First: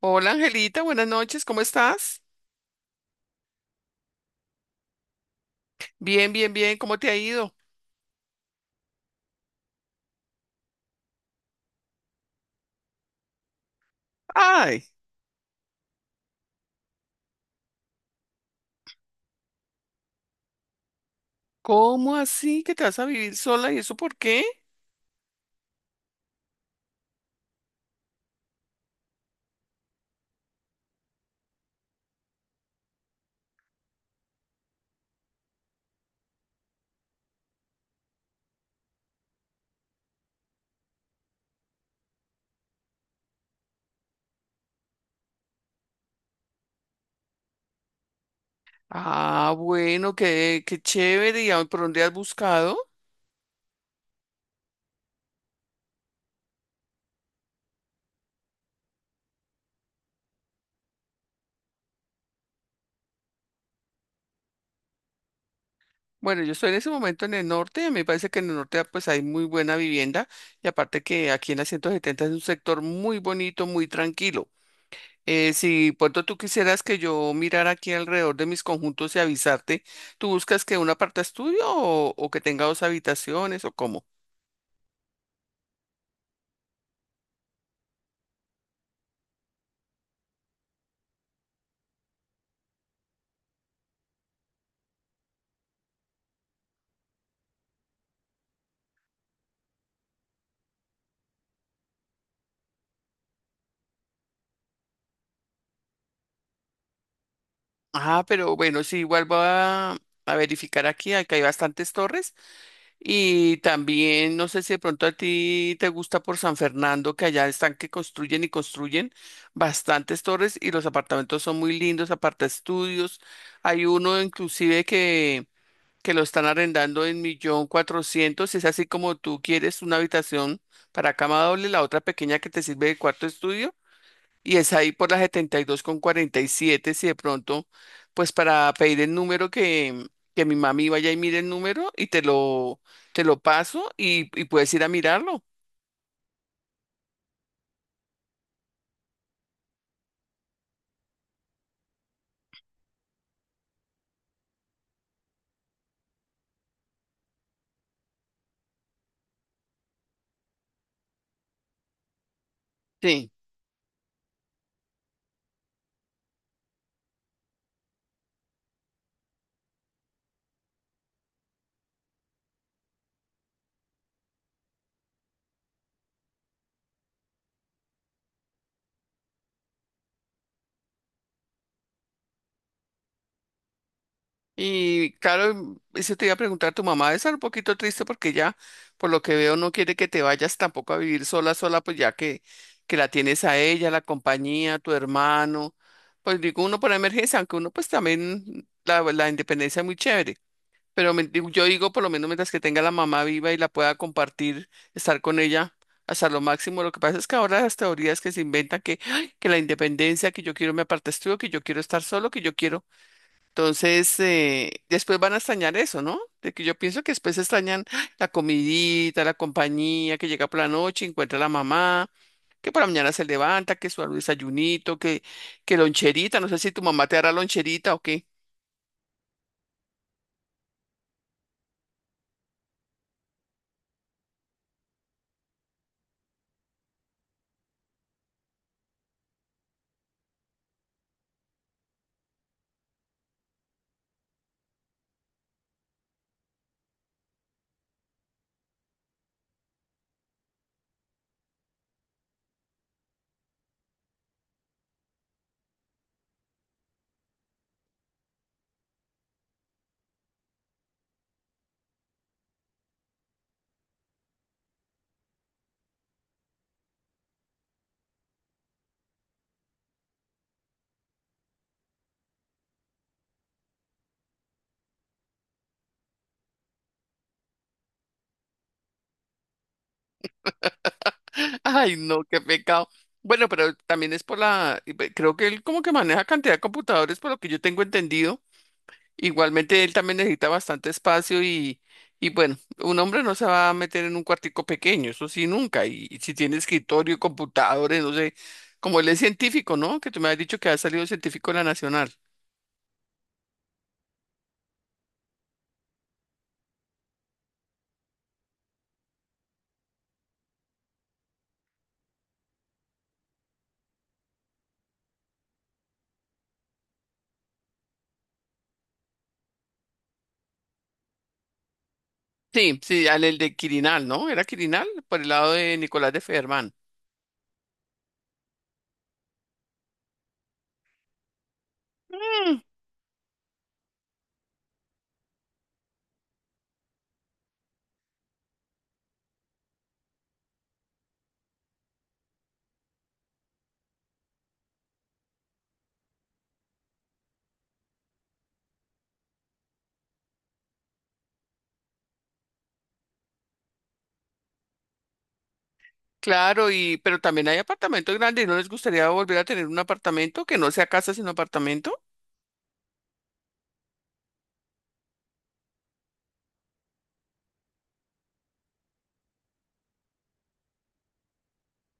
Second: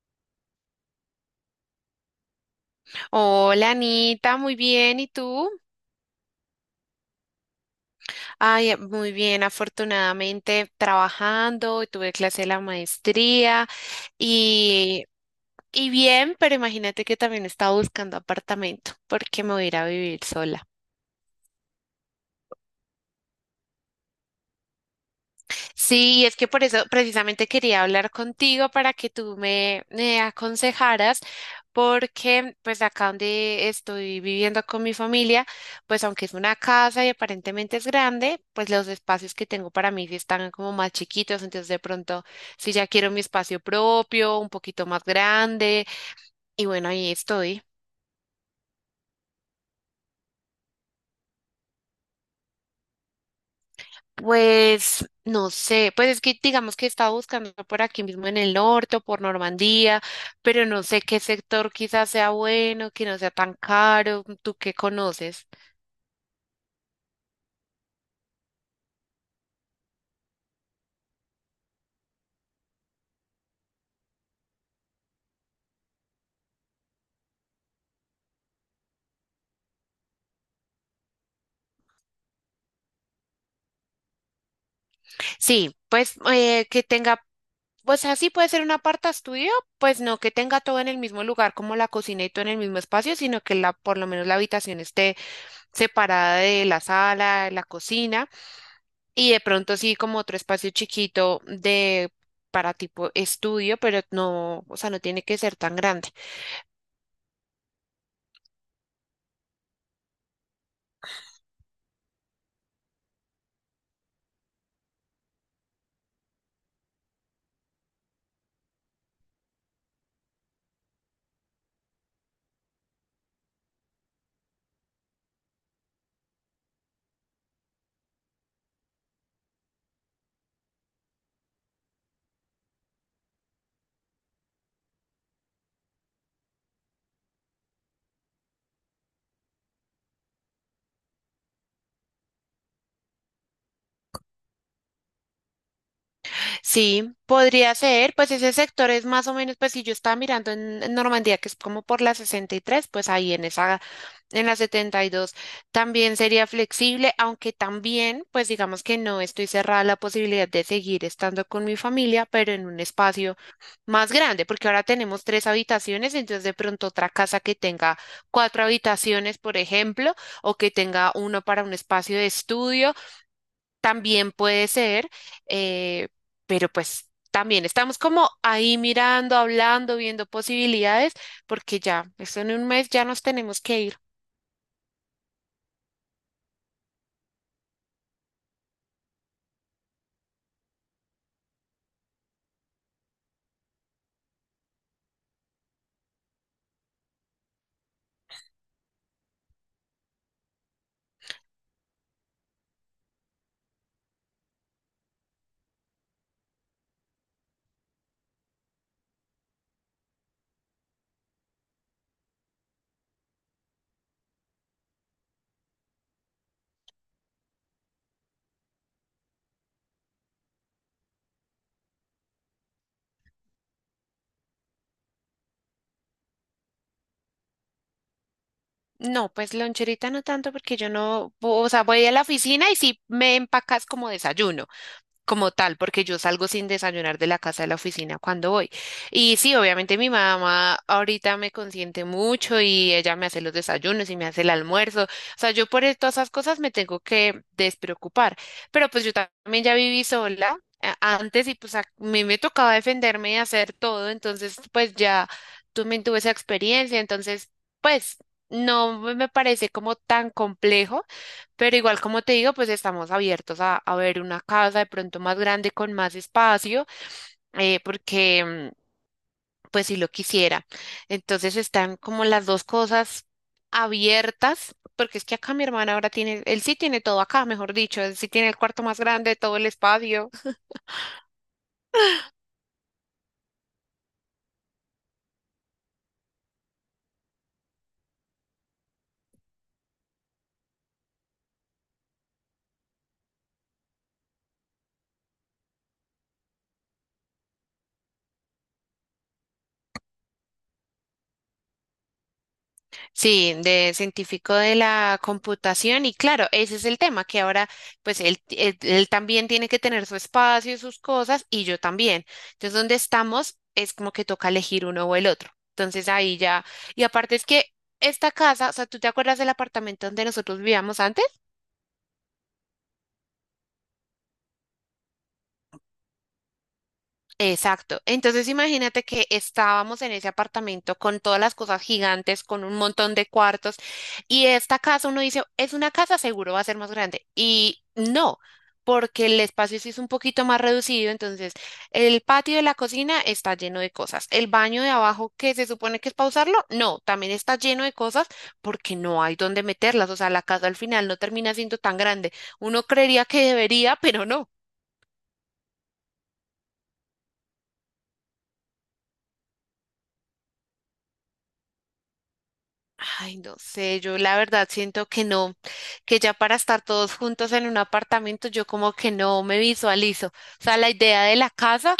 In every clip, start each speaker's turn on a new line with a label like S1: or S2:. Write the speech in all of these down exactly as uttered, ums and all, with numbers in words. S1: Hola Angelita, buenas noches, ¿cómo estás?
S2: Hola Anita, muy bien, ¿y tú?
S1: Bien, bien, bien, ¿cómo te ha ido?
S2: Ay, eh, muy bien, afortunadamente trabajando, tuve clase de la maestría
S1: Ay,
S2: y, y bien, pero imagínate que también estaba buscando apartamento porque me voy a ir a vivir sola.
S1: ¿cómo así que te vas a vivir sola y eso por qué?
S2: Sí, es que por eso precisamente quería hablar contigo para que tú me, me aconsejaras, porque pues acá donde estoy viviendo con mi familia, pues aunque es una casa y aparentemente es grande, pues los espacios que tengo para mí sí están como más chiquitos, entonces de pronto si ya quiero mi espacio propio, un poquito más grande, y bueno, ahí estoy.
S1: Ah, bueno, qué, qué chévere, ¿y a- por dónde has buscado?
S2: Pues no sé, pues es que digamos que estaba buscando por aquí mismo en el norte o por Normandía, pero no sé qué sector quizás sea bueno, que no sea tan caro, ¿tú qué conoces?
S1: Bueno, yo estoy en ese momento en el norte, a mí me parece que en el norte pues hay muy buena vivienda y aparte que aquí en la ciento setenta es un sector muy bonito, muy tranquilo. Eh, si pronto tú quisieras que yo mirara aquí alrededor de mis conjuntos y avisarte, ¿tú buscas que un aparta estudio o, o que tenga dos habitaciones o cómo?
S2: Sí, pues eh, que tenga, o sea, sí puede ser un aparta estudio, pues no que tenga todo en el mismo lugar como la cocina y todo en el mismo espacio, sino que la, por lo menos la habitación esté separada de la sala, de la cocina. Y de pronto sí, como otro espacio chiquito de para tipo estudio, pero no, o sea, no tiene que ser tan grande.
S1: Ah, pero bueno, sí, igual voy a, a verificar aquí, aquí hay bastantes torres y también no sé si de pronto a ti te gusta por San Fernando, que allá están que construyen y construyen bastantes torres y los apartamentos son muy lindos, aparte estudios, hay uno inclusive que, que lo están arrendando en millón cuatrocientos, es así como tú quieres una habitación para cama doble, la otra pequeña que te sirve de cuarto estudio y es ahí por la setenta y dos con cuarenta y siete si de pronto, pues para pedir el número que, que mi mami vaya y mire el número y te lo, te lo paso y, y puedes ir a mirarlo.
S2: Sí, podría ser, pues ese sector es más o menos, pues si yo estaba mirando en, en Normandía, que es como por la sesenta y tres pues ahí en esa. En la setenta y dos también sería flexible, aunque también, pues digamos que no estoy cerrada a la posibilidad de seguir estando con mi familia, pero en un
S1: Sí.
S2: espacio más grande, porque ahora tenemos tres habitaciones, entonces de pronto otra casa que tenga cuatro habitaciones, por ejemplo, o que tenga uno para un espacio de estudio, también puede ser, eh, pero pues también estamos como ahí mirando, hablando, viendo posibilidades, porque ya, eso en un mes ya nos tenemos que ir.
S1: Y claro, eso te iba a preguntar, tu mamá debe estar un poquito triste porque ya, por lo que veo, no quiere que te vayas tampoco a vivir sola, sola, pues ya que, que la tienes a ella, la compañía, tu hermano, pues digo uno por emergencia, aunque uno pues también la, la independencia es muy chévere. Pero me- digo- yo digo, por lo menos mientras que tenga la mamá viva y la pueda compartir, estar con ella hasta lo máximo. Lo que pasa es que ahora las teorías que se inventan que, ¡ay! Que la independencia, que yo quiero me aparte estudio, que yo quiero estar solo, que yo quiero. Entonces, eh, después van a extrañar eso, ¿no? De que yo pienso que después extrañan ¡ay! La comidita, la compañía, que llega por la noche, encuentra a la mamá, que por la mañana se levanta, que su desayunito, que, que loncherita, no sé si tu mamá te hará loncherita o qué.
S2: No, pues loncherita no tanto porque yo no, o sea, voy a la oficina y sí me empacas como desayuno como tal, porque yo salgo sin desayunar de la casa de la oficina cuando voy. Y sí, obviamente mi mamá ahorita me consiente mucho y ella me hace los desayunos y me hace el almuerzo. O sea, yo por e, todas esas cosas me tengo que despreocupar. Pero pues yo también ya viví sola a- antes y pues a mí me tocaba defenderme y hacer todo, entonces pues ya también tuve esa experiencia, entonces pues no me me parece como tan complejo. Pero igual, como te digo, pues estamos abiertos a, a ver una casa de pronto más grande con más espacio, eh, porque mm, pues si lo quisiera. Entonces están como las dos cosas abiertas, porque es que acá mi hermana ahora tiene, él sí tiene todo acá, mejor dicho, él sí tiene el cuarto más grande, todo el espacio.
S1: Ay, no, qué pecado. Bueno, pero también es por la, creo que él como que maneja cantidad de computadores, por lo que yo tengo entendido. Igualmente él también necesita bastante espacio y, y bueno, un hombre no se va a meter en un cuartico pequeño, eso sí, nunca. Y, y si tiene escritorio, computadores, no sé, como él es científico, ¿no? Que tú me has dicho que ha salido científico de la Nacional.
S2: Sí, de científico de la computación y claro, ese es el tema, que ahora pues él, él- él también tiene que tener su espacio y sus cosas y yo también. Entonces, donde estamos es como que toca elegir uno o el otro. Entonces ahí ya, y aparte es que esta casa, o sea, ¿tú te acuerdas del apartamento donde nosotros vivíamos antes?
S1: Sí, sí, al el de Quirinal, ¿no? Era Quirinal, por el lado de Nicolás de Federman.
S2: Exacto. Entonces imagínate que estábamos en ese apartamento con todas las cosas gigantes, con un montón de cuartos, y esta casa uno dice, es una casa, seguro va a ser más grande. Y no, porque el espacio sí es un poquito más reducido, entonces el patio de la cocina está lleno de cosas. El baño de abajo, que se supone que es para usarlo, no, también está lleno de cosas porque no hay dónde meterlas. O sea, la casa al final no termina siendo tan grande. Uno creería que debería, pero no.
S1: Claro, y pero también hay apartamentos grandes. ¿No les gustaría volver a tener un apartamento que no sea casa sino apartamento?
S2: Ay, no sé, yo la verdad siento que no, que ya para estar todos juntos en un apartamento, yo como que no me visualizo. O sea, la idea de la casa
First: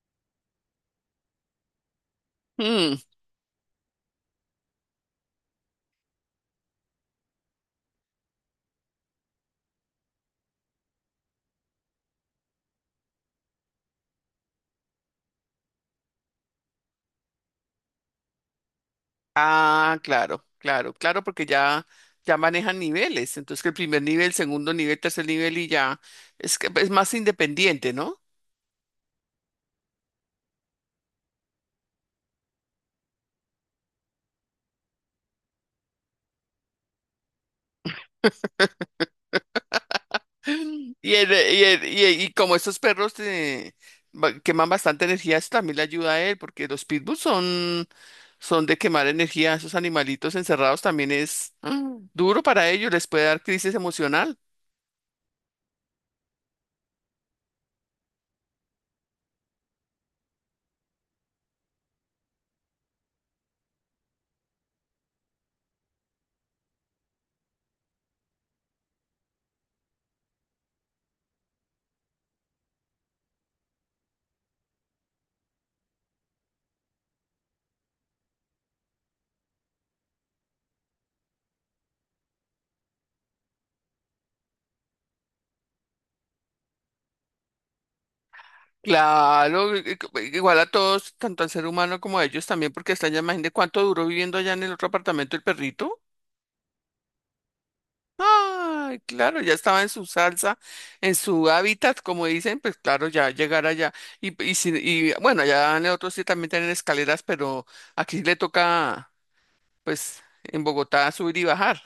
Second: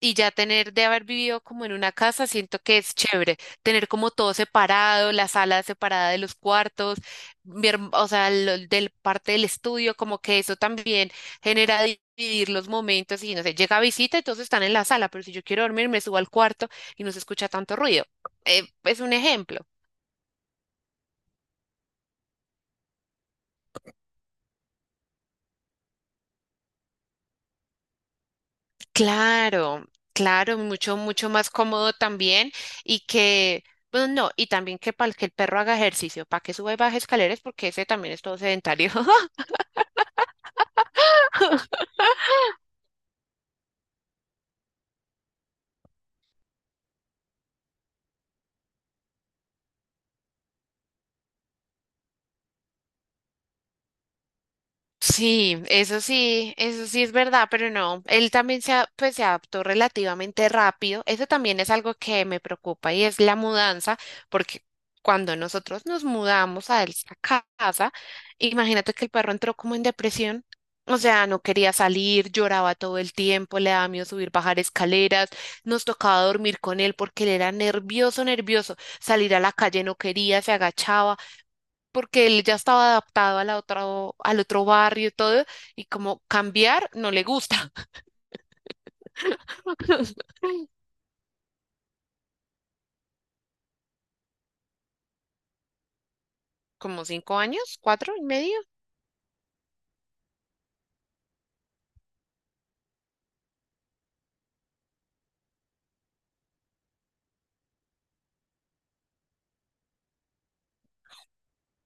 S2: y ya tener de haber vivido como en una casa, siento que es
S1: Mm.
S2: chévere. Tener como todo separado, la sala separada de los cuartos, mi herm- o sea, lo- del parte del estudio, como que eso también genera di- dividir los momentos y no sé, llega visita y todos están en la sala, pero si yo quiero dormir, me subo al cuarto y no se escucha tanto ruido. Eh, es un ejemplo.
S1: Ah, claro, claro, claro, porque ya ya manejan niveles. Entonces que el primer nivel, segundo nivel, tercer nivel y ya es que es más independiente, ¿no?
S2: Claro, claro, mucho, mucho más cómodo también y que, bueno, no, y también que para que el perro haga ejercicio, para que suba y baje escaleras, porque ese también es todo sedentario.
S1: Y, el- y, el- y, y como estos perros eh, ba- queman bastante energía, eso también le ayuda a él, porque los pitbulls son, son de quemar energía. Esos animalitos encerrados también es mm, duro para ellos, les puede dar crisis emocional.
S2: Sí, eso sí, eso sí es verdad, pero no, él también se, a- pues, se adaptó relativamente rápido. Eso también es algo que me preocupa y es la mudanza, porque cuando nosotros nos mudamos a esa casa, imagínate que el perro entró como en depresión, o sea, no quería salir, lloraba todo el tiempo, le daba miedo subir, bajar escaleras, nos tocaba dormir con él porque él era nervioso, nervioso, salir a la calle no quería, se agachaba porque él ya estaba adaptado a la otra, al otro barrio y todo, y como cambiar no le gusta.
S1: Claro, i- i- igual a todos, tanto al ser humano como a ellos también, porque está ya, imagínate cuánto duró viviendo allá en el otro apartamento el perrito.
S2: Como cinco años, cuatro y medio.
S1: Ay, claro, ya estaba en su salsa, en su hábitat, como dicen, pues claro, ya llegar allá. Y, y, si- y bueno, allá en el otro sí también tienen escaleras, pero aquí le toca, pues, en Bogotá subir y bajar.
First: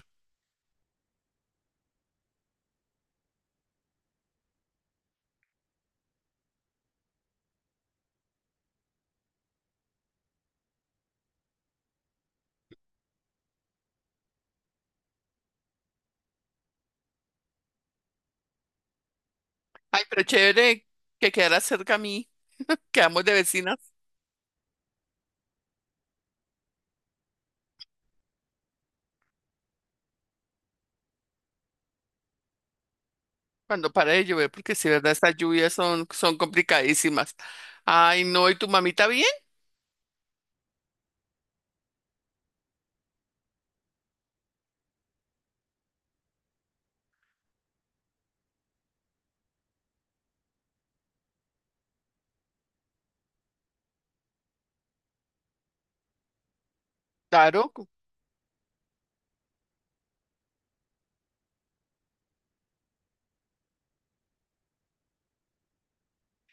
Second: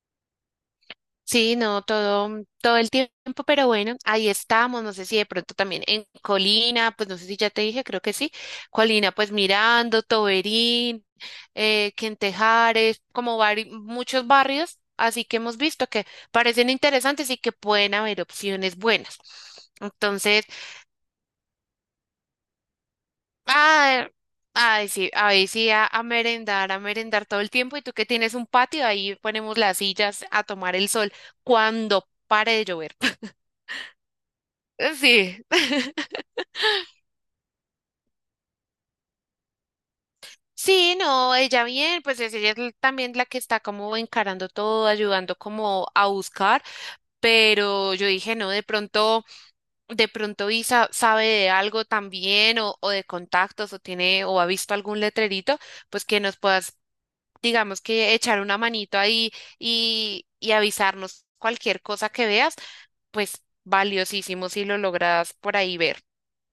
S2: Sí, no, todo, mm, todo el tiempo, pero bueno, ahí estamos, no sé si de pronto también en Colina, pues no sé si ya te dije, creo que sí, Colina, pues Mirando, Toberín, eh, Quentejares, como vari- muchos barrios, así que hemos visto que parecen interesantes y que pueden haber opciones buenas.
S1: Ay, pero
S2: Entonces,
S1: chévere que quedara cerca a mí, quedamos de vecinas.
S2: ah, ay, sí, ahí sí, a, a merendar, a merendar todo el tiempo. Y tú que tienes un patio, ahí ponemos las sillas a tomar el sol cuando pare de llover.
S1: Cuando para de llover, porque si verdad, estas
S2: Sí.
S1: lluvias son, son complicadísimas. Ay, no, ¿y tu mamita bien?
S2: Sí, no, ella bien, pues es ella es l- también la que está como encarando todo, ayudando como a buscar, pero yo dije, no, de pronto, de pronto Isa sabe de algo también o, o de contactos o tiene o ha visto algún letrerito, pues que nos pueda
S1: Claro.
S2: digamos que echar una manito ahí y, y avisarnos cualquier cosa que veas, pues valiosísimo si lo logras por ahí ver.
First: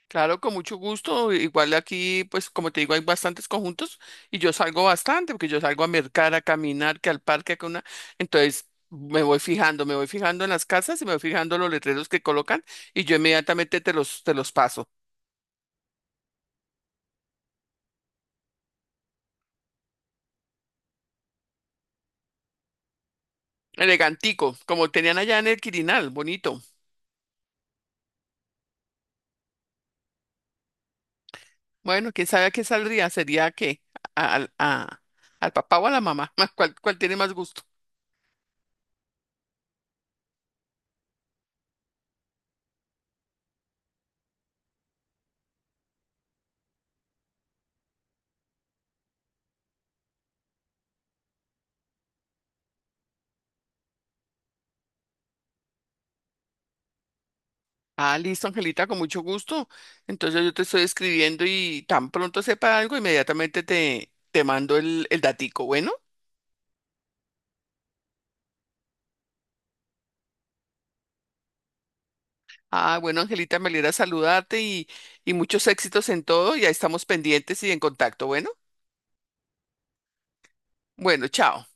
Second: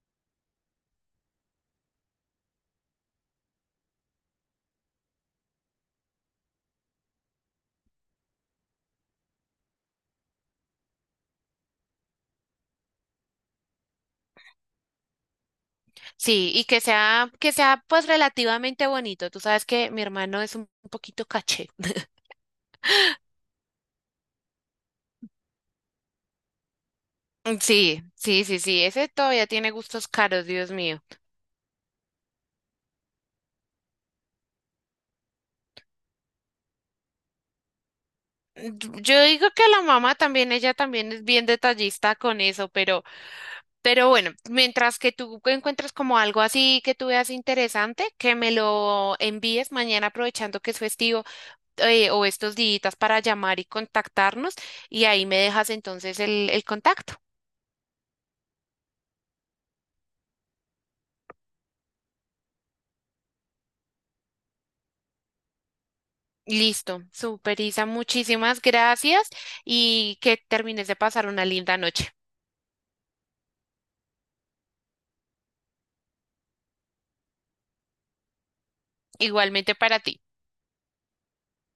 S1: Claro, con mucho gusto. Igual aquí, pues como te digo, hay bastantes conjuntos y yo salgo bastante, porque yo salgo a mercar, a caminar, que al parque, que una. Entonces me voy fijando, me voy fijando en las casas y me voy fijando los letreros que colocan y yo inmediatamente te los, te los paso.
S2: Sí, y que sea, que sea pues relativamente bonito. Tú sabes que mi hermano es un poquito caché.
S1: Elegantico, como tenían allá en el Quirinal, bonito.
S2: Mm, sí, sí, sí, sí, ese todavía tiene gustos caros, Dios mío.
S1: Bueno, quién sabe a qué saldría, sería que al, a- al papá o a la mamá, ¿cuál, cuál tiene más gusto?
S2: Yo yo digo que la mamá también, ella también es bien detallista con eso, pero Pero bueno, mientras que tú encuentras como algo así que tú veas interesante, que me lo envíes mañana aprovechando que es festivo, eh, o estos días para llamar y contactarnos y ahí me dejas entonces el, el contacto.
S1: Ah, listo, Angelita, con mucho gusto. Entonces yo te estoy escribiendo y tan pronto sepa algo, inmediatamente te, te mando el, el datico, ¿bueno?
S2: Listo, super Isa, muchísimas gracias y que termines de pasar una linda noche.
S1: Ah, bueno, Angelita, me alegra saludarte y, y muchos éxitos en todo. Ya estamos pendientes y en contacto, ¿bueno?
S2: Igualmente para ti.
S1: Bueno, chao.